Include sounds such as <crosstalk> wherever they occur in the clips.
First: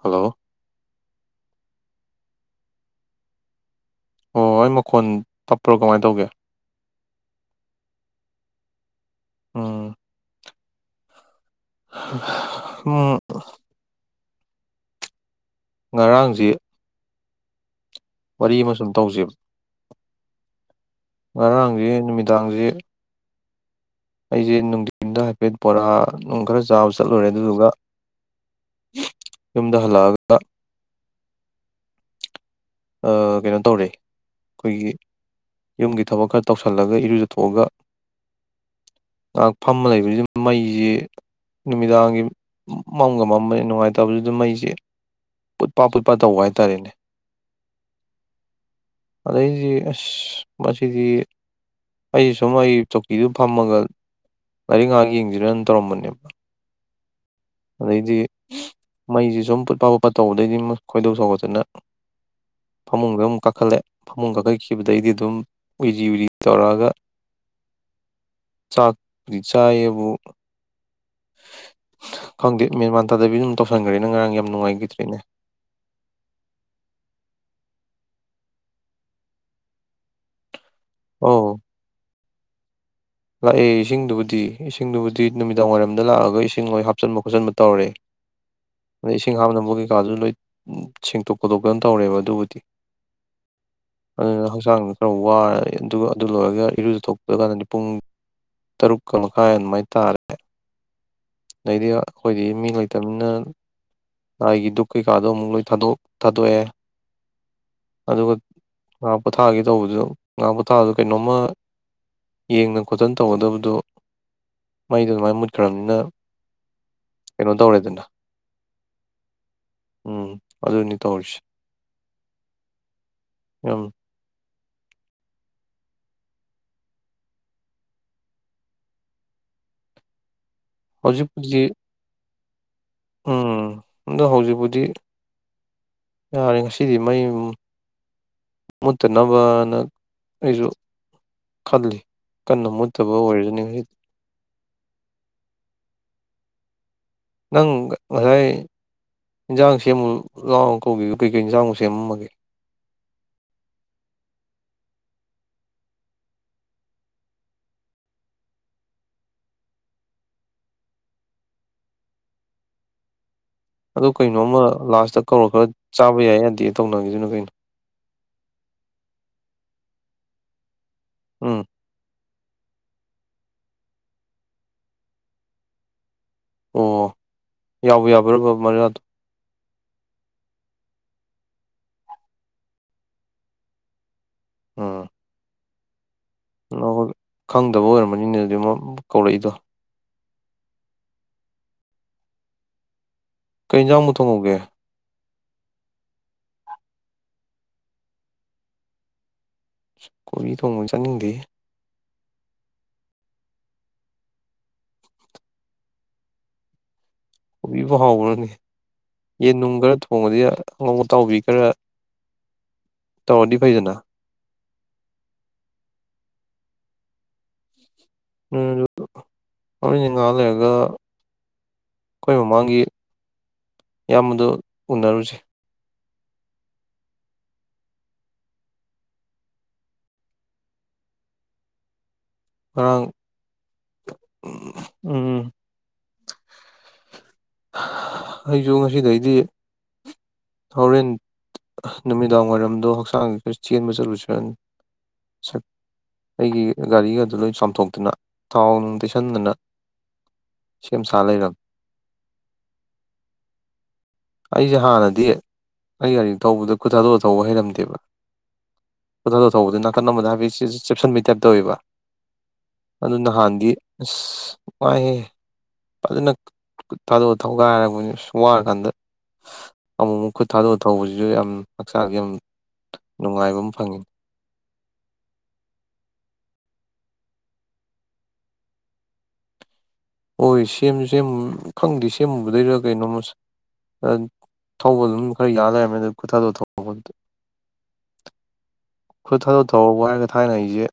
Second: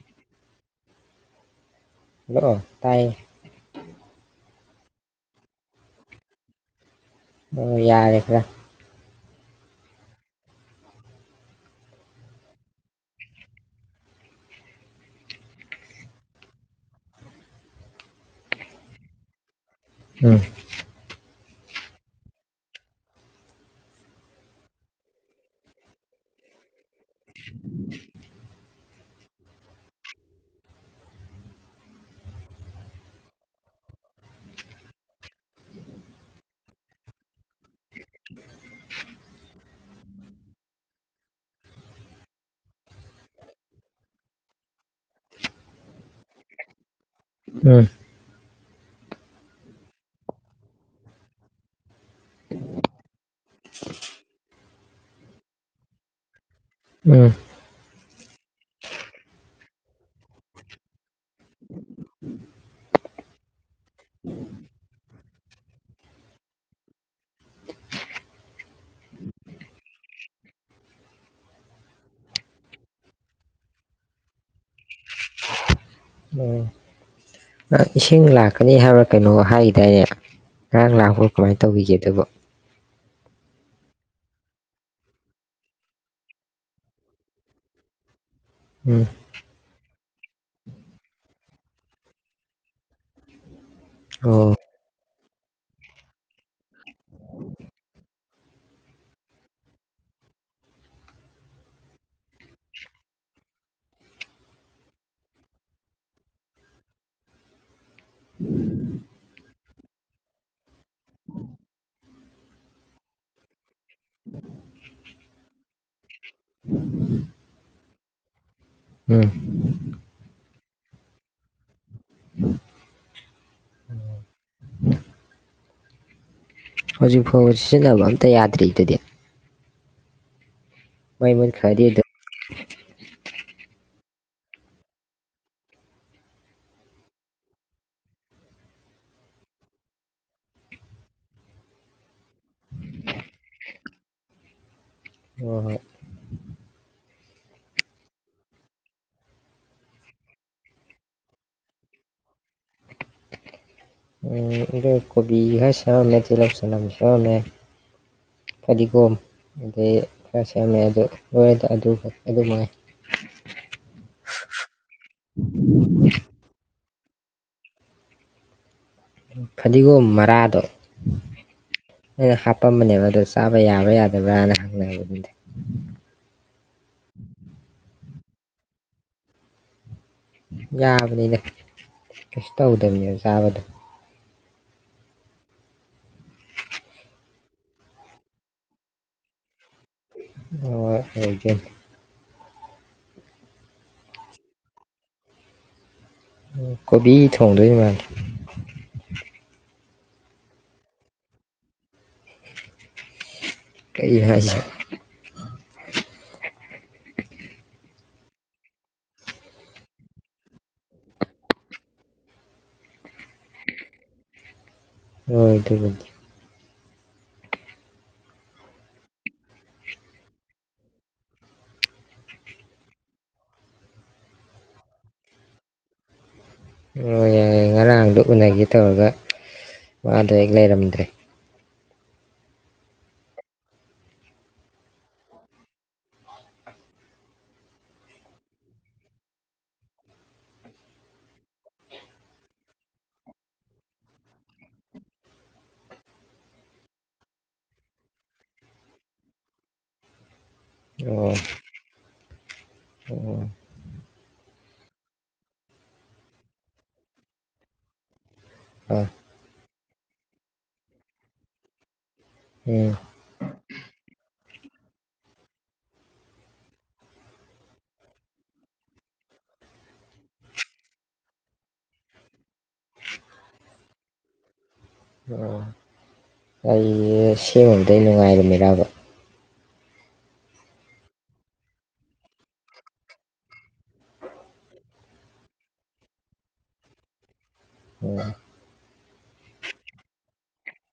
Hello ꯗ ꯇꯥꯏ ꯑꯣ ꯑꯩ ꯃꯈꯣꯟ ꯇꯞꯄ꯭ꯔꯣ ꯀꯃꯥꯏꯅ ꯇꯧꯒꯦ ꯑꯗꯨ ꯌꯥꯔꯦ ꯈꯔ ꯑꯝ ꯎꯝ ꯉꯔꯥꯡꯁꯤ ꯋꯥꯔꯤ ꯑꯃꯁꯨꯝ ꯇꯧꯖꯕ ꯎꯝ ꯉꯔꯥꯡꯁꯤ ꯅꯨꯃꯤꯗꯥꯡꯁꯤ ꯑꯩꯁꯦ ꯅꯨꯡꯊꯤꯟꯗ ꯍꯥꯏꯐꯦꯠ ꯕꯣꯔꯥ ꯅꯨꯡ ꯈꯔ ꯆꯥꯕ ꯆꯠꯂꯨꯔꯦ ꯑꯗꯨꯗꯨꯒ ꯌꯨꯝꯗ ꯍꯜꯂꯛꯑꯒ ꯀꯩꯅꯣ ꯇꯧꯔꯦ ꯑꯩꯈꯣꯏꯒꯤ ꯌꯨꯝꯒꯤ ꯊꯕꯛ ꯈꯔ ꯇꯧꯁꯤꯜꯂꯒ ꯏꯔꯨꯖꯊꯣꯛꯑꯒ ꯉꯥꯏꯍꯥꯛ ꯐꯝꯃ ꯂꯩꯕ ꯃꯩꯁꯤ ꯅꯨꯃꯤꯗꯥꯡꯒꯤ ꯃꯝꯒ ꯃꯝꯝꯕꯅꯤ ꯅꯨꯡꯉꯥꯏꯇꯕꯕꯁꯤ ꯑꯗꯨꯝ ꯃꯩꯁꯤ ꯄꯨꯠꯄ ꯄꯨꯠꯄ ꯇꯧꯕ ꯍꯥꯏꯇꯥꯥꯔꯦꯅꯦ ꯎꯝ ꯑꯗ ꯑ ꯃꯁꯤꯗꯤ ꯑꯩ ꯁꯨꯝ ꯑꯩ ꯆꯧꯀꯤꯗꯨ ꯐꯝꯃꯒ ꯂꯥꯏꯔꯤꯛ ꯉꯥꯏꯍꯥꯛ ꯌꯦꯡꯁꯤꯔꯅ ꯇꯧꯔꯝꯕꯅꯦꯕ ꯎꯝ ꯑꯗꯩꯗꯤ ꯃꯩꯁꯤ ꯁꯨꯝ ꯐꯠꯄ ꯐꯨꯠꯄ ꯇꯧꯕꯗꯩꯗꯤ ꯈꯣꯏꯗꯧ ꯁꯧꯒꯠꯇꯅ ꯐꯃꯨꯡꯗ ꯑꯗꯨꯝ ꯀꯥꯈꯠꯂꯦ ꯐꯃꯨꯡ ꯀꯥꯈꯠꯈꯤꯕꯗꯩꯗꯤ ꯑꯗꯨꯝ ꯎꯏꯔꯤ ꯎꯏꯔꯤ ꯇꯧꯔꯛꯑꯒ ꯆꯥꯛꯗꯤ ꯆꯥꯏꯌꯦꯕꯨ ꯈꯪꯗꯦꯞ ꯃꯦꯟꯃꯥꯟꯇꯥꯗꯕꯤ ꯑꯗꯨꯝ ꯇꯧꯁꯟꯈ꯭ꯔꯦꯅ ꯉꯔꯥꯡ ꯌꯥꯝ ꯅꯨꯡꯉꯥꯏꯈꯤꯗ꯭ꯔꯤꯅꯦ ꯎꯝ ꯅꯪ ꯏꯁꯤꯡ ꯂꯥꯛꯀꯅꯤ ꯍꯥꯏꯕ ꯀꯩꯅꯣ ꯍꯥꯏꯗꯥꯏꯅꯦ ꯉꯔꯥꯡ ꯂꯥꯛꯄ꯭ꯔꯣ ꯀꯃꯥꯏꯅ ꯑꯧ ꯇꯧꯕꯤꯒꯦ ꯑꯗꯨꯕ ꯂꯥꯛꯑꯦ ꯏꯁꯤꯡꯗꯨꯕꯨꯗꯤ ꯏꯁꯤꯡꯗꯨꯕꯨꯗꯤ ꯅꯨꯃꯤꯗꯥꯡ ꯋꯥꯏꯔꯝꯗ ꯂꯥꯛꯑꯒ ꯏꯁꯤꯡ ꯂꯣꯏ ꯍꯥꯞꯆꯤꯟꯕ ꯈꯣꯠꯆꯟꯕ ꯇꯧꯔꯦ ꯎꯝ ꯑꯗꯩ ꯏꯁꯤꯡ ꯍꯝꯅ ꯑꯃꯨꯒꯤ ꯀꯩꯀꯥꯗꯨ ꯂꯣꯏ ꯁꯦꯡꯇꯣꯛ ꯈꯣꯠꯇꯣꯛꯇꯅ ꯇꯧꯔꯦꯕ ꯑꯗꯨꯕꯨꯗꯤ ꯑꯗꯨ ꯑꯣ ꯍꯧꯪꯁꯥꯡ ꯈꯔ ꯋꯥꯔ ꯑꯗꯨꯒ ꯑꯗꯨ ꯂꯣꯏꯔꯒ ꯏꯔꯨꯗꯨ ꯊꯣꯛꯄꯗ ꯀꯥꯟꯗꯗꯤ ꯄꯨꯡ ꯇꯔꯨꯛꯀ ꯃꯈꯥꯏ ꯑꯗꯨꯃꯥꯏ ꯇꯥꯔꯦ ꯑꯗꯩꯗꯤ ꯑꯩꯈꯣꯏꯗꯤ ꯃꯤ ꯂꯩꯇꯕꯅꯤꯅ ꯂꯥꯏꯒꯤ ꯗꯨꯛ ꯀꯩꯀꯥꯗꯣ ꯑꯃꯨꯛ ꯂꯣꯏ ꯊꯥꯗꯣꯛ ꯊꯥꯗꯣꯛꯑꯦ ꯑꯗꯨꯒ ꯉꯥ ꯄꯣꯊꯥꯒꯦ ꯇꯧꯕꯗꯨ ꯉꯥ ꯄꯣꯊꯥꯕꯗ ꯀꯩꯅꯣꯝꯃ ꯌꯦꯡꯗ ꯈꯣꯠꯇꯅ ꯇꯧꯒꯗꯕꯗꯨꯣ ꯃꯩꯗꯣ ꯑꯗꯨꯃꯥꯏꯅ ꯃꯨꯠꯈ꯭ꯔꯕꯅꯤꯅ ꯀꯩꯅꯣ ꯇꯧꯦ ꯑꯗꯨ ꯎꯝ ꯎꯝ ꯑꯗ ꯏꯅꯤ ꯇꯧꯁꯤꯦ ꯎꯝ ꯍꯧꯖꯤꯛ ꯐꯥꯎ ꯁꯤꯖꯤꯟꯅꯕ ꯑꯝꯇ ꯌꯥꯗ꯭ꯔꯤꯗꯨꯗꯤ ꯃꯥꯏ ꯃꯅꯤ ꯍꯧꯖꯤꯛꯄꯨꯗꯤ ꯈꯗꯤꯗ ꯎꯝ ꯑꯗꯣ ꯍꯧꯖꯤꯛꯄꯨꯗꯤ ꯌꯥꯔꯦ ꯉꯁꯤꯗꯤ ꯃꯩ ꯃꯨꯠꯇꯅꯕꯅ ꯑꯩꯁꯨ ꯈꯜꯂꯤ ꯀꯟꯅ ꯃꯨꯠꯇꯕ ꯑꯣꯏꯔꯁꯨꯅꯤ ꯉꯁꯤꯗꯤ ꯍꯣꯏ ꯍꯣꯏ ꯅꯪ ꯉꯁꯥꯏ ꯏꯟꯁꯥꯡ ꯁꯦꯝꯃꯨ ꯂꯥꯎ ꯀꯧꯒꯦ ꯀꯩꯀꯩ ꯏꯟꯁꯥꯡꯃꯛ ꯁꯦꯝꯃꯒꯦ ꯑꯩꯣꯏ ꯀꯣꯕꯤ ꯈꯔ ꯁꯦꯝꯔꯝꯃꯦ ꯇꯤꯜꯍꯧ ꯆꯅꯝ ꯁꯦꯝꯔꯝꯃꯦ ꯐꯗꯤꯒꯣꯝ ꯑꯗꯩ ꯈꯔ ꯁꯦꯝꯝꯃꯦ ꯑꯗꯨ ꯂꯣꯏꯔꯗ ꯑꯗꯨꯒ ꯑꯗꯨ ꯃꯉꯥꯏ ꯀꯩꯅꯣꯃ ꯂꯥꯁꯇ ꯀꯧꯔꯛꯈꯤꯕ ꯆꯥꯕ ꯌꯥꯏ ꯌꯥꯗꯤ ꯇꯧꯅꯉꯤꯗꯨꯅ ꯀꯩꯅꯣ ꯐꯗꯤꯒꯣꯝ ꯃꯔꯥꯗꯣ ꯎꯝ ꯅꯩꯅ ꯍꯥꯞꯄꯝꯕꯅꯦꯕ ꯑꯗꯣ ꯆꯥꯕ ꯌꯥꯕ꯭ꯔꯥ ꯌꯥꯗꯕ꯭ꯔꯥꯅ ꯍꯪꯉꯕ ꯑꯗꯨꯗꯤ ꯑꯣ ꯌꯥꯎꯕ ꯌꯥꯕ ꯃꯔꯌꯥꯗꯣ ꯌꯥꯕꯅꯤꯅ ꯀꯩꯁꯨ ꯇꯧꯗꯕꯅꯤꯅ ꯆꯥꯕꯗꯣ ꯑꯝ ꯈꯪꯗꯕ ꯑꯣꯏꯔꯝꯕꯅꯤꯅ ꯑꯗꯨꯗꯤ ꯑꯃ ꯀꯧꯔꯛꯏꯗꯣ ꯑ ꯍꯧꯦ ꯀꯩꯖꯥꯡꯨ ꯊꯣꯡꯉꯎꯒꯦ ꯀꯣꯕꯤ ꯊꯣꯡꯗ ꯃꯥꯅ ꯀꯣꯕꯤ ꯊꯣꯡꯉꯣꯏ ꯆꯠꯅꯤꯡꯗꯦ ꯀꯩ ꯍꯥꯏ ꯀꯣꯕꯤꯕꯨꯥꯎ ꯍꯥꯎꯕ꯭ꯔꯅꯤ ꯌꯦꯟꯅꯨꯡ ꯈꯔ ꯊꯣꯡꯉꯗꯤ ꯑꯍꯣꯡ ꯑꯇꯥꯎꯕꯤ ꯈꯔ ꯇꯧꯔꯗꯤ ꯐꯩꯗꯅ ꯍꯣꯏ ꯊ ꯃꯔꯣꯏꯗꯤ ꯉꯥꯏꯍꯥꯛ ꯂꯩꯔꯒ ꯑꯩꯈꯣꯏ ꯃꯃꯥꯡꯒꯤ ꯏꯌꯥꯝꯕꯗꯣ ꯎꯅꯔꯨꯁꯦ ꯍꯣꯏ ꯌꯥꯏ ꯌꯥ ꯉꯔꯥꯡꯗ ꯎꯅꯒꯦ ꯇꯧꯔꯒ ꯋꯥꯗꯣ ꯍꯦꯛ ꯂꯩꯔꯝꯗ꯭ꯔꯦ ꯑ ꯎꯝ ꯑꯩꯁꯨ ꯉꯁꯤꯗꯩꯗꯤ ꯍꯣꯔꯦꯟ ꯅꯨꯃꯤꯗꯥꯡ ꯋꯥꯏꯔꯝꯗꯣ ꯍꯛꯆꯥꯡꯒꯤ ꯈꯔ ꯆꯦꯟꯕ ꯆꯠꯂꯨꯁꯤ ꯑꯩꯒꯤ ꯒꯥꯔꯤꯒꯗꯨ ꯂꯣꯏ ꯆꯥꯝꯊꯣꯛꯇꯅ ꯊꯥꯎ ꯅꯨꯡ ꯇꯩꯁꯟꯗꯅ ꯁꯦꯝ ꯁꯥ ꯑꯣ ꯂꯩꯔꯝ ꯑꯣ ꯑꯩꯁꯦ ꯍꯥꯟꯅꯗꯤ ꯑꯩ ꯒꯥꯔꯤ ꯇꯧꯕꯗ ꯈꯨꯠ ꯊꯥꯗꯣꯛꯑ ꯊꯧꯕ ꯍꯩꯔꯝꯗꯦꯕ ꯑꯥ ꯀꯊ ꯊ ꯊꯧꯕꯗꯅ ꯀꯅꯝꯕꯗ ꯍꯥꯏꯕꯤ ꯁꯤ ꯆꯦꯞꯁꯟꯕꯒꯤ ꯇꯥꯏꯞꯇ ꯑꯣꯏꯕ ꯎꯝ ꯑꯗꯨ ꯅꯍꯥꯟꯗꯤ ꯑꯁ ꯄꯥꯏ ꯐꯖꯅ ꯈꯨꯠ ꯊꯥꯗꯣꯛꯑ ꯊꯧꯒꯥꯏ ꯍꯥꯏꯔꯕꯅꯤ ꯁꯨꯝ ꯋꯥꯔꯀꯥꯟꯗ ꯑꯃꯨꯛ ꯑꯃꯨꯛ ꯈꯨꯠ ꯊꯥꯗꯣꯛꯑ ꯊꯧꯕꯁꯤꯁꯨ ꯌꯥꯝ ꯍꯛꯆꯥꯡꯒꯤ ꯌꯥꯝ ꯅꯨꯡꯉꯥꯏꯕ ꯑꯃ ꯐꯪꯉꯤ ꯑꯣ ꯑꯩ ꯁꯦꯝꯕꯗ ꯅꯨꯡꯉꯥꯏꯔꯝꯃꯤꯔꯥꯕ ꯍꯣꯏ ꯁꯦꯝꯁꯨ ꯁꯦꯝ ꯈꯪꯗꯦ ꯁꯦꯝꯃꯨꯕꯗꯩꯗꯨ ꯀꯩꯅꯣꯝꯃ ꯊꯧꯕ ꯑꯗꯨꯝ ꯈꯔ ꯌꯥ ꯂꯩꯔꯝꯃꯦ ꯑ ꯈꯨꯠꯇꯗꯣ ꯊꯗ ꯑꯣ ꯈꯨꯠ ꯊꯥꯗꯣꯛ ꯊ ꯋꯥ ꯍꯥꯏꯔꯒ ꯊꯥꯏꯅ ꯑꯩꯁꯦ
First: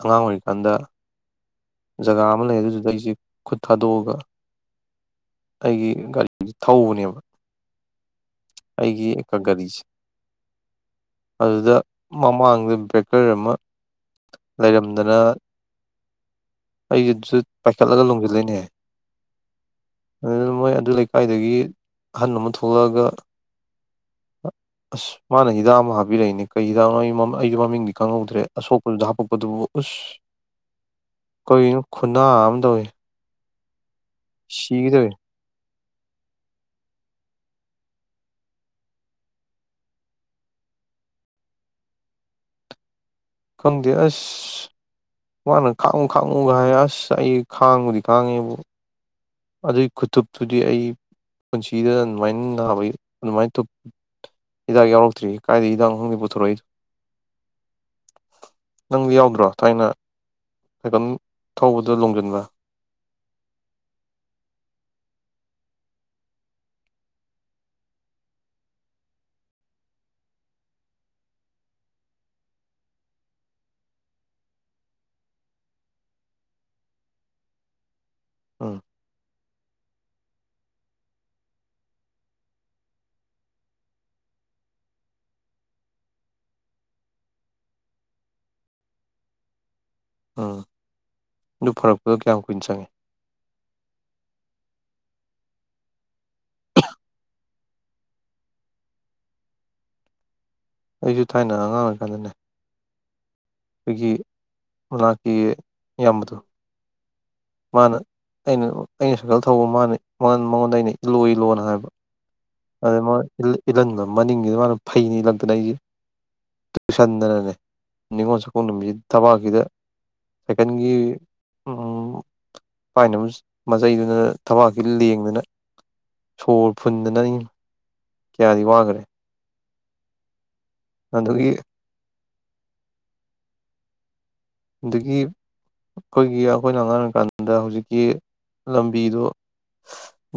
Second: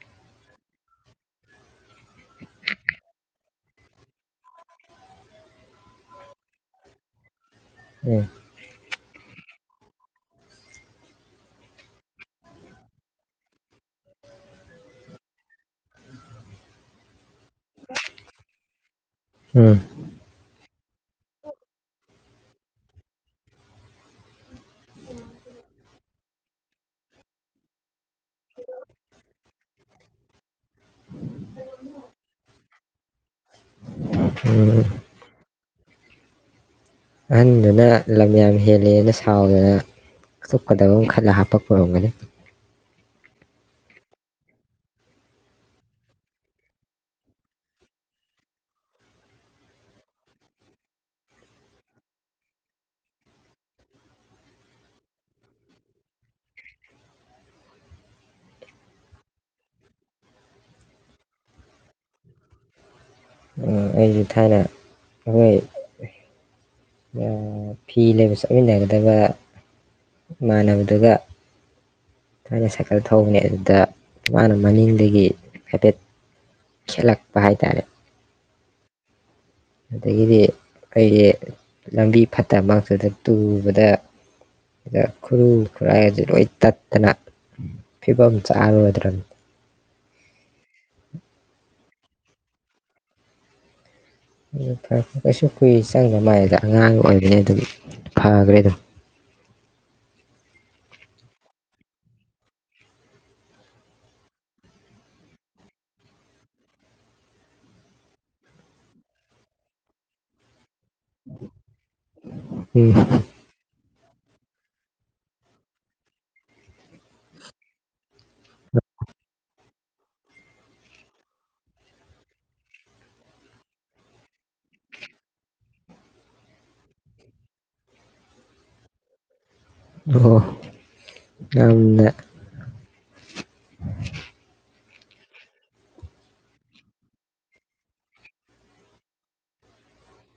ꯑꯉꯥꯡ ꯑꯣꯏꯔꯤꯀꯥꯟꯗ ꯖꯒꯥ ꯑꯃ ꯂꯩ ꯑꯗꯨꯗꯨꯗ ꯑꯩꯁꯦ ꯈꯨꯠ ꯊꯥꯗꯣꯛꯑꯒ ꯑꯩꯒꯤ ꯒꯥꯔꯤꯁꯤ ꯊꯧꯕꯅꯦꯕ ꯎ ꯑꯩꯒꯤ ꯒꯥꯔꯤꯁꯦ ꯑꯗꯨꯗ ꯃꯃꯥꯡꯗ ꯕ꯭ꯔꯦꯀꯔ ꯑꯃ ꯂꯩꯔꯝꯗꯅ ꯑꯩꯁꯨ ꯄꯥꯏꯈꯠꯂꯒ ꯂꯣꯡꯁꯤꯂꯅꯦꯍ ꯎꯝ ꯃꯣꯏ ꯑꯗꯨ ꯂꯩꯀꯥꯏꯗꯒꯤ ꯑꯍꯟ ꯑꯃ ꯊꯣꯛꯂꯛꯑꯒ ꯑꯁ ꯃꯥꯅ ꯍꯤꯗꯥꯛ ꯑꯃꯨꯛ ꯍꯥꯕꯤꯔꯛꯏꯅꯦ ꯀꯩ ꯍꯤꯗꯥꯛ ꯅꯣ ꯑꯩꯒꯤ ꯃꯃꯤꯡ ꯀꯪꯍꯧꯗ꯭ꯔꯦ ꯑꯁꯣꯛꯄꯗꯨꯗ ꯍꯥꯞꯄꯛꯄꯗꯨꯕꯨ ꯎꯁ ꯀꯔꯤꯅꯣ ꯈꯨꯟꯅꯥ ꯑꯃ ꯇꯧꯏꯤ ꯎꯝ ꯁꯤꯒꯗꯔꯦ ꯑꯍꯟꯗꯨꯅ ꯂꯝ ꯌꯥꯝ ꯍꯦꯜꯂꯦꯅ ꯁꯥꯎꯗꯅ ꯆꯨꯞꯀꯗꯕ ꯑꯃ ꯈꯜꯂꯒ ꯍꯥꯞꯄ ꯄꯨꯔꯝꯒꯅꯤ ꯈꯪꯗꯦ ꯑꯁ ꯃꯥꯅ ꯈꯥꯡꯉꯨ ꯈꯥꯡꯉꯨꯒ ꯍꯥꯏ ꯑꯁ ꯑꯩ ꯈꯥꯡꯕꯨꯗꯤ ꯈꯥꯡꯉꯦꯕꯨ ꯑꯗꯨꯏ ꯈꯨꯇꯨꯞꯇꯨꯗꯤ ꯑꯩ ꯄꯨꯟꯁꯤꯗ ꯑꯗꯨꯃꯥꯏꯅ ꯅꯥꯕꯩ ꯑꯗꯨꯃꯥꯏꯨꯞ ꯍꯤꯗꯥꯛ ꯌꯥꯎꯔꯛꯇ꯭ꯔꯤ ꯀꯥꯏꯗ ꯍꯤꯗꯥꯛ ꯈꯗꯤ ꯄꯨꯊꯣꯔꯛꯏꯗꯣ ꯅꯪꯗꯤ ꯌꯥꯎꯗ꯭ꯔꯣ ꯊꯥꯏꯅ ꯁꯥꯏꯀꯜ ꯊꯧꯕꯗ ꯂꯣꯡꯁꯤꯟꯕ꯭ꯔ ꯑꯩꯁꯦ ꯊꯥꯏꯅ ꯑꯩꯈꯣꯏ ꯐꯤ ꯂꯩꯕ ꯆꯠꯃꯤꯟꯅꯒꯗꯕ ꯏꯃꯥꯟꯅꯕꯗꯨꯒ ꯊꯥꯏꯅ ꯁꯥꯏꯀꯜ ꯊꯧꯕꯅꯦ ꯑꯗꯨꯗ ꯃꯥꯅ ꯃꯅꯤꯡꯗꯒꯤ ꯍꯥꯏꯐꯦꯠ ꯈꯦꯠꯂꯛꯄ ꯍꯥꯏ ꯇꯥꯔꯦ ꯑꯥ꯫ ꯑꯗꯒꯤꯗꯤ ꯑꯩ ꯂꯝꯕꯤ ꯐꯠꯇ ꯃꯛꯇꯨꯗ ꯇꯨꯕꯗ ꯈꯨꯔꯨ- ꯈꯨꯔꯥꯏꯖꯤ ꯂꯣꯏ ꯇꯠꯇꯅ ꯐꯤꯕꯝ ꯆꯥꯔꯨꯗ꯭ꯔꯕꯅꯤ꯫ ꯎꯝ ꯑꯗꯨ ꯐꯔꯛꯄꯒ ꯀꯌꯥꯝ ꯀꯨꯏꯅ ꯆꯪꯉꯦ? ꯐꯔꯦ ꯀꯩꯁꯨ ꯀꯨꯏ ꯆꯪꯗ꯭ꯔ ꯃꯥꯏꯗ ꯑꯉꯥꯡ ꯑꯣꯏꯕꯅꯤ ꯑꯗꯨꯒꯤ ꯐꯒꯔꯦ ꯗꯨꯝ꯫ ꯑꯩꯁꯨ ꯊꯥꯏꯅ ꯑꯉꯥꯡ ꯑꯣꯏꯔꯤꯀꯥꯟꯗꯅꯦ ꯑꯩꯈꯣꯏꯒꯤ <unintelligible> ꯏꯌꯥꯝꯕꯗꯣ ꯃꯥꯅ ꯑꯩꯅ ꯑꯩꯅ ꯁꯥꯏꯀꯜ ꯊꯧꯕ ꯃꯥꯅꯤꯉ ꯃꯉꯣꯟꯗ ꯑꯩꯅꯩ ꯂꯣꯏ ꯂꯣꯅ ꯍꯥꯏꯕ꯫ ꯎꯝ ꯑꯗ ꯃꯅꯥ <unintelligible> ꯏꯜꯒꯟꯕ ꯃꯅꯤꯡꯒꯤꯗ ꯃꯥꯅ ꯐꯩꯅꯤ ꯏꯜꯂꯛꯇꯅ ꯑꯩꯁꯦ ꯇꯨꯁꯟꯗꯅꯅꯦ ꯅꯤꯉꯣꯜ ꯆꯥꯛꯀꯣꯡ ꯅꯨꯃꯤꯠꯁꯤ ꯊꯕꯥꯛꯁꯤꯗ ꯁꯥꯏꯀꯜꯒꯤ ꯄꯥꯏꯅꯕ ꯃꯆꯩꯗꯨꯅ ꯊꯕꯥꯛꯁꯤ ꯂꯦꯡꯗꯅ ꯁꯣꯔ ꯐꯨꯟꯗꯅ ꯀꯌꯥꯗꯤ ꯋꯥꯒꯔꯦ꯫ ꯑꯗꯨꯒꯣ꯫ ꯌꯥꯝꯅ <inaudible> ꯑꯗꯒꯤ ꯑꯩꯈꯣꯏꯒꯤ ꯑꯩꯈꯣꯏꯅ ꯑꯉꯥꯡ ꯑꯣꯏꯀꯥꯟꯗ ꯍꯧꯖꯤꯛꯀꯤ ꯂꯝꯕꯤꯗꯣ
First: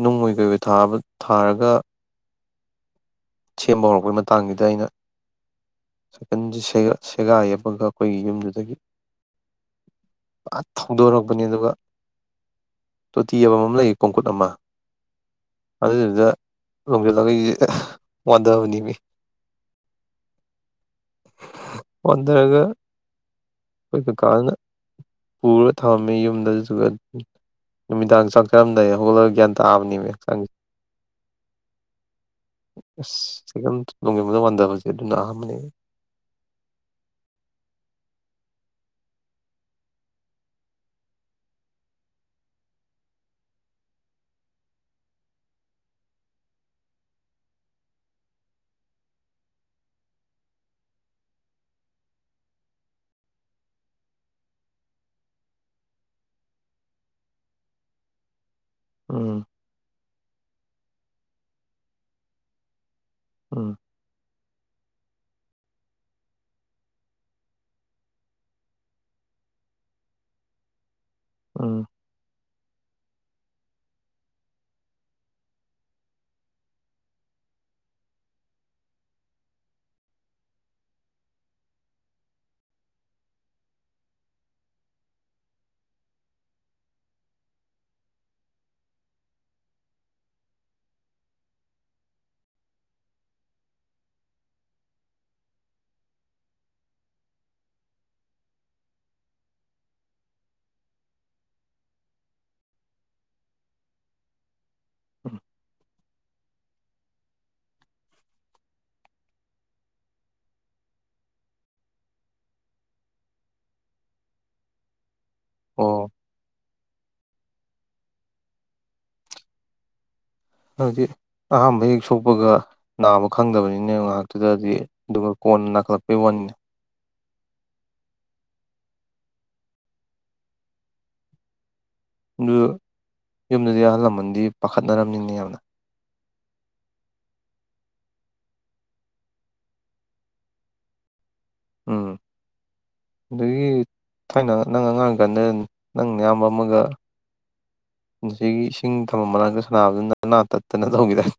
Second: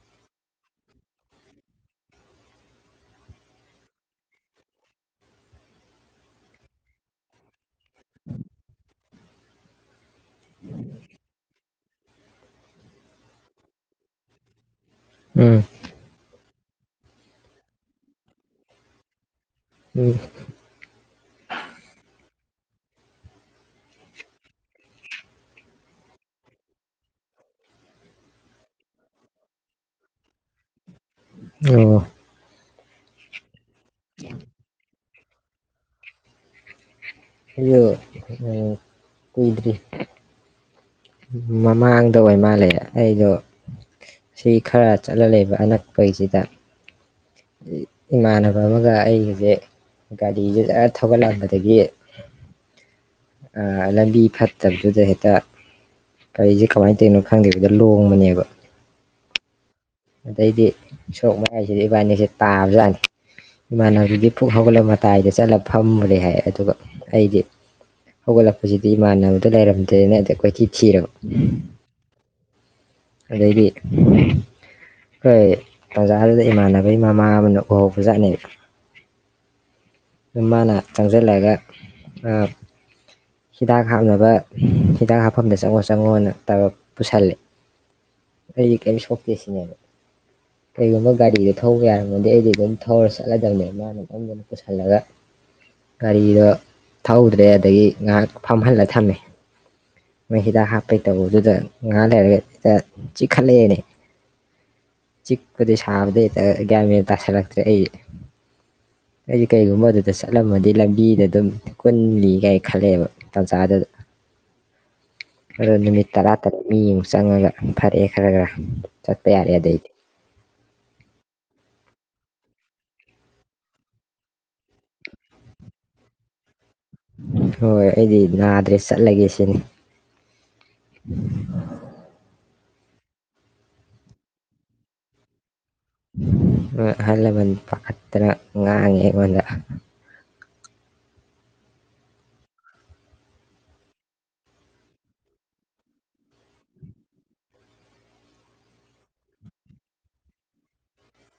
ꯅꯨꯡꯑꯣꯏ ꯀꯩꯑꯣꯏꯕꯕ ꯊꯥꯔꯒ ꯁꯦꯝꯕ ꯍꯧꯔꯛꯄꯩ ꯃꯇꯥꯡꯁꯤꯗ ꯑꯩꯅ ꯁꯥꯏꯀꯜꯁ ꯁꯦꯒꯥꯏꯌꯦ ꯑꯩꯈꯣꯏꯒꯤ ꯌꯨꯝꯗꯨꯗꯒꯤ ꯄꯨ ꯊꯧꯗꯣꯔꯛꯄꯅꯦ ꯑꯗꯨꯒ ꯇꯣꯇꯤ ꯑꯃꯃꯝ ꯂꯩ ꯀꯣꯡꯀꯨꯠ ꯑꯃ ꯎꯝ ꯑꯗꯨꯗꯨꯗ ꯂꯣꯪꯖꯜꯂꯒ ꯑꯩꯖꯦ ꯋꯥꯗꯕꯅꯤꯃꯤ꯫ ꯎꯝ꯫ ꯍꯟꯊꯔꯒ ꯑꯩꯈꯣꯏ ꯀꯀꯥꯅ ꯄꯨꯔ ꯊꯝꯃꯝꯃꯦ ꯌꯨꯝꯗꯗꯨꯒ ꯅꯨꯃꯤꯗꯥꯡ ꯆꯥꯛ ꯆꯔꯝꯗꯥꯏ ꯍꯧꯒꯠꯂꯒ ꯒ꯭ꯌꯥꯟ ꯇꯥꯕꯅꯦꯕ ꯍꯛꯆꯥꯡꯁꯦ꯫ ꯑꯣ꯫ ꯑꯁ <unintelligible> <unintelligible> ꯍꯣ ꯀꯨꯏꯗꯔꯤ꯫ ꯃꯃꯥꯡꯗ ꯑꯣꯏ ꯃꯥꯜꯂꯑꯦ ꯑꯩꯗꯣ ꯁꯤ ꯈꯔ ꯆꯠꯂ ꯂꯩꯕ ꯑꯅꯛꯄꯩꯁꯤꯗ ꯏꯃꯥꯟꯅꯕ ꯑꯃꯒ ꯑꯩꯒꯤꯁꯦ ꯒꯥꯔꯤꯁꯦ ꯈꯖ ꯊꯧꯒꯠꯂꯛꯑꯝꯕꯗꯒꯤ ꯂꯝꯕꯤ ꯐꯠꯇꯕꯗꯨꯗ ꯍꯦꯛꯇ ꯒꯔꯤꯁꯦ ꯀꯃꯥꯏꯅ ꯇꯧꯅꯣ ꯈꯪꯗꯦꯕꯗ ꯂꯣꯡꯕꯅꯦꯕ꯫ ꯎꯝ꯫ ꯑꯗꯩꯗꯤ ꯁꯣꯛ ꯃꯌꯥꯏꯁꯤꯗꯤ ꯏꯕꯥꯅꯤꯁꯦ ꯇꯥꯕꯖꯥꯠꯅꯤ ꯎꯝ ꯏꯃꯅꯕꯗꯨꯗꯤ ꯄꯨꯛ ꯍꯧꯒꯠꯂꯒ ꯃꯇꯥꯏꯗ ꯆꯠꯂ ꯐꯃꯨꯔꯦ ꯍꯥꯏ ꯑꯗꯨꯒ ꯑꯩꯗꯤ ꯍꯧꯒꯠꯂꯛꯄꯁꯤꯗꯤ ꯏꯃꯥꯟꯅꯕꯗ ꯂꯩꯔꯝꯗ꯭ꯔꯦꯅ ꯑꯩꯗꯤ ꯀꯣꯏꯊꯤ ꯊꯤꯔꯕ ꯎꯝ꯫ ꯑꯗꯩꯗꯤ ꯍꯣꯏ ꯇꯥꯟꯖꯥ ꯑꯗꯨꯗ ꯏꯃꯥꯟꯅꯕꯒꯤ ꯃꯃꯥ ꯑꯃꯅ ꯎꯍꯧꯕꯖꯥꯠꯅꯦꯕ ꯃꯥꯅ ꯆꯪꯁꯤꯜꯂꯒ ꯍꯤꯗꯥꯛ ꯍꯥꯞꯅꯕ ꯍꯤꯗꯥꯛ ꯍꯥꯞꯐꯝꯗ ꯆꯪꯉꯣ ꯆꯪꯉꯣꯅ ꯇꯧꯔ ꯄꯨꯁꯜꯂꯦ ꯑꯩꯗꯤ ꯀꯔꯤꯝ ꯁꯣꯛꯇꯦ ꯁꯤꯅꯦꯕ ꯀꯔꯤꯒꯨꯝꯕ ꯒꯥꯔꯤꯗꯣ ꯊꯧꯕ ꯌꯥꯔꯝꯃꯗꯤ ꯑꯩꯗꯤ ꯑꯗꯨꯝ ꯊꯧꯔ ꯆꯠꯂꯗꯕꯅꯦ ꯃꯥꯅ ꯑꯗꯨꯝꯗꯨꯅ ꯄꯨꯁꯜꯂꯒ ꯒꯥꯔꯤꯗꯣ ꯊꯧꯗ꯭ꯔꯦ ꯑꯗꯒꯤ ꯉꯥ ꯐꯝꯍꯜꯂ ꯊꯝꯃꯦ ꯃꯣꯏ ꯍꯤꯗꯥꯛ ꯍꯥꯞꯄꯩꯇꯧꯕꯗꯨꯗ ꯉꯥ ꯂꯩꯔꯒ ꯆꯤꯛꯈꯠꯂꯛꯅꯦ꯫ ꯆꯤꯛꯄꯗꯤꯁ ꯊꯥꯕꯗꯩ ꯒꯌ꯭ꯥꯟ - ꯃꯦꯟ ꯇꯥꯁꯜꯂꯛꯇ꯭ꯔꯦ ꯑꯩꯖꯦ ꯫ ꯑꯩꯗꯤ ꯀꯩꯒꯨꯝꯕ ꯑꯗꯨꯗ ꯆꯠꯂꯝꯃꯗꯤ ꯂꯝꯕꯤꯗ ꯑꯗꯨꯝ ꯀꯨꯜꯂꯤ ꯀ ꯈꯜꯂꯛꯑꯦꯕ ꯇꯟꯖꯥꯗꯨꯗ꯫ ꯑꯣ ꯅꯨꯃꯤꯠ ꯇꯔꯥ ꯇꯔꯨꯛꯅꯤ ꯌꯦꯡꯉꯒ ꯐꯔꯦ ꯈꯔ - ꯈꯔ ꯆꯠꯄ ꯌꯥꯔꯦ ꯑꯗꯩꯗꯤ꯫ ꯍꯥꯏꯗꯤ ꯑꯍꯥꯝꯕ ꯍꯦꯛ ꯁꯣꯛꯄꯒ ꯅꯥꯕ ꯈꯪꯗꯕꯅꯤꯅꯦ ꯉꯥꯏꯍꯥꯛꯇꯨꯗꯗꯤ ꯑꯗꯨꯒ ꯀꯣꯟꯅ ꯅꯥꯈꯠꯂꯛꯄꯩ ꯋꯥꯅꯤꯅꯦ꯫ ꯍꯣꯏ ꯑꯩꯗꯤ ꯅꯥꯗ꯭ꯔꯦ ꯆꯠꯂꯒꯦ ꯁꯤꯅꯤ꯫ ꯑꯗꯨ ꯌꯨꯝꯗꯗꯤ ꯑꯍꯜ ꯂꯃꯟꯗꯤ ꯄꯥꯈꯠꯅꯔꯝꯅꯤꯅꯦ ꯌꯥꯝꯅ꯫ ꯑꯍꯜ - ꯂꯝꯟ ꯄꯈꯠꯇꯅ ꯉꯥꯡꯉꯦ ꯑꯩꯉꯣꯟꯗꯥ꯫ ꯎꯝ ꯑꯗꯨꯗꯒꯤ ꯊꯥꯏꯅ ꯅꯪ ꯑꯉꯥꯡꯀꯥꯟꯗ ꯅꯪ ꯑꯌꯥꯝꯕ ꯑꯃꯒ ꯁꯤꯒꯤ ꯏꯁꯤꯡ ꯊꯝꯃ ꯃꯔꯒ ꯁꯥꯟꯅꯕꯗꯨꯅ ꯅꯅꯥ ꯇꯠꯇꯅ ꯇꯧꯒꯤꯗꯥꯏꯅꯦ?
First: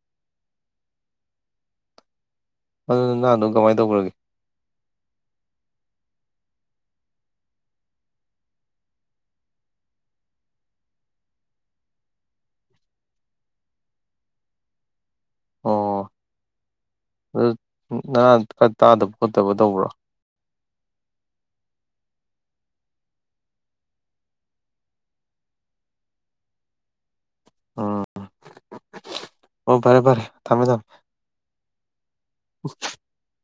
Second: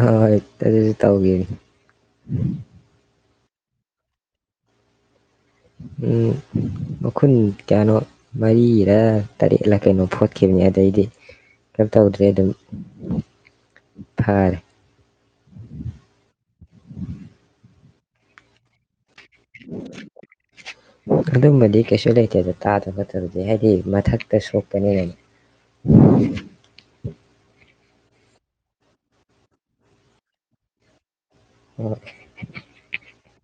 ꯍꯣꯏ ꯑꯗꯨꯁꯨ ꯇꯧꯒꯤ꯫ ꯑꯗꯨꯅ ꯅꯍꯥꯟꯗꯣ ꯀꯃꯥꯏꯅ ꯇꯧꯈ꯭ꯔꯒꯦ? ꯎꯝ ꯃꯈꯨꯟ ꯀꯌꯥꯅꯣ ꯃꯔꯤꯔ ꯇꯔꯦꯠꯂꯥ ꯀꯩꯅꯣ ꯐꯣꯠꯈꯤꯕꯅꯤ ꯑꯗꯩꯗꯤ ꯀꯩꯅꯣꯝ ꯇꯧꯗ꯭ꯔꯦ ꯑꯗꯨꯝ ꯐꯔꯦ꯫ ꯑꯣ ꯑꯗꯨ ꯅꯥꯅꯥ ꯗꯤ ꯈ ꯇꯥꯗ ꯈꯣꯠꯇꯕ ꯇꯧꯕ꯭ꯔꯥ? ꯑꯗꯨꯝꯕꯗꯤ ꯀꯩꯁꯨ ꯂꯩꯇꯦꯗ ꯇꯥꯗꯕ ꯈꯠꯇꯕꯗꯤ ꯍꯥꯏꯗꯤ ꯃꯊꯛꯇ ꯁꯣꯛꯄꯅꯤꯅ꯫ ꯎꯝ ꯑꯣ ꯐꯔꯦ - ꯐꯔꯦ ꯊꯝꯃꯦ- ꯊꯝꯃꯦ꯫ ꯍꯣꯏ ꯫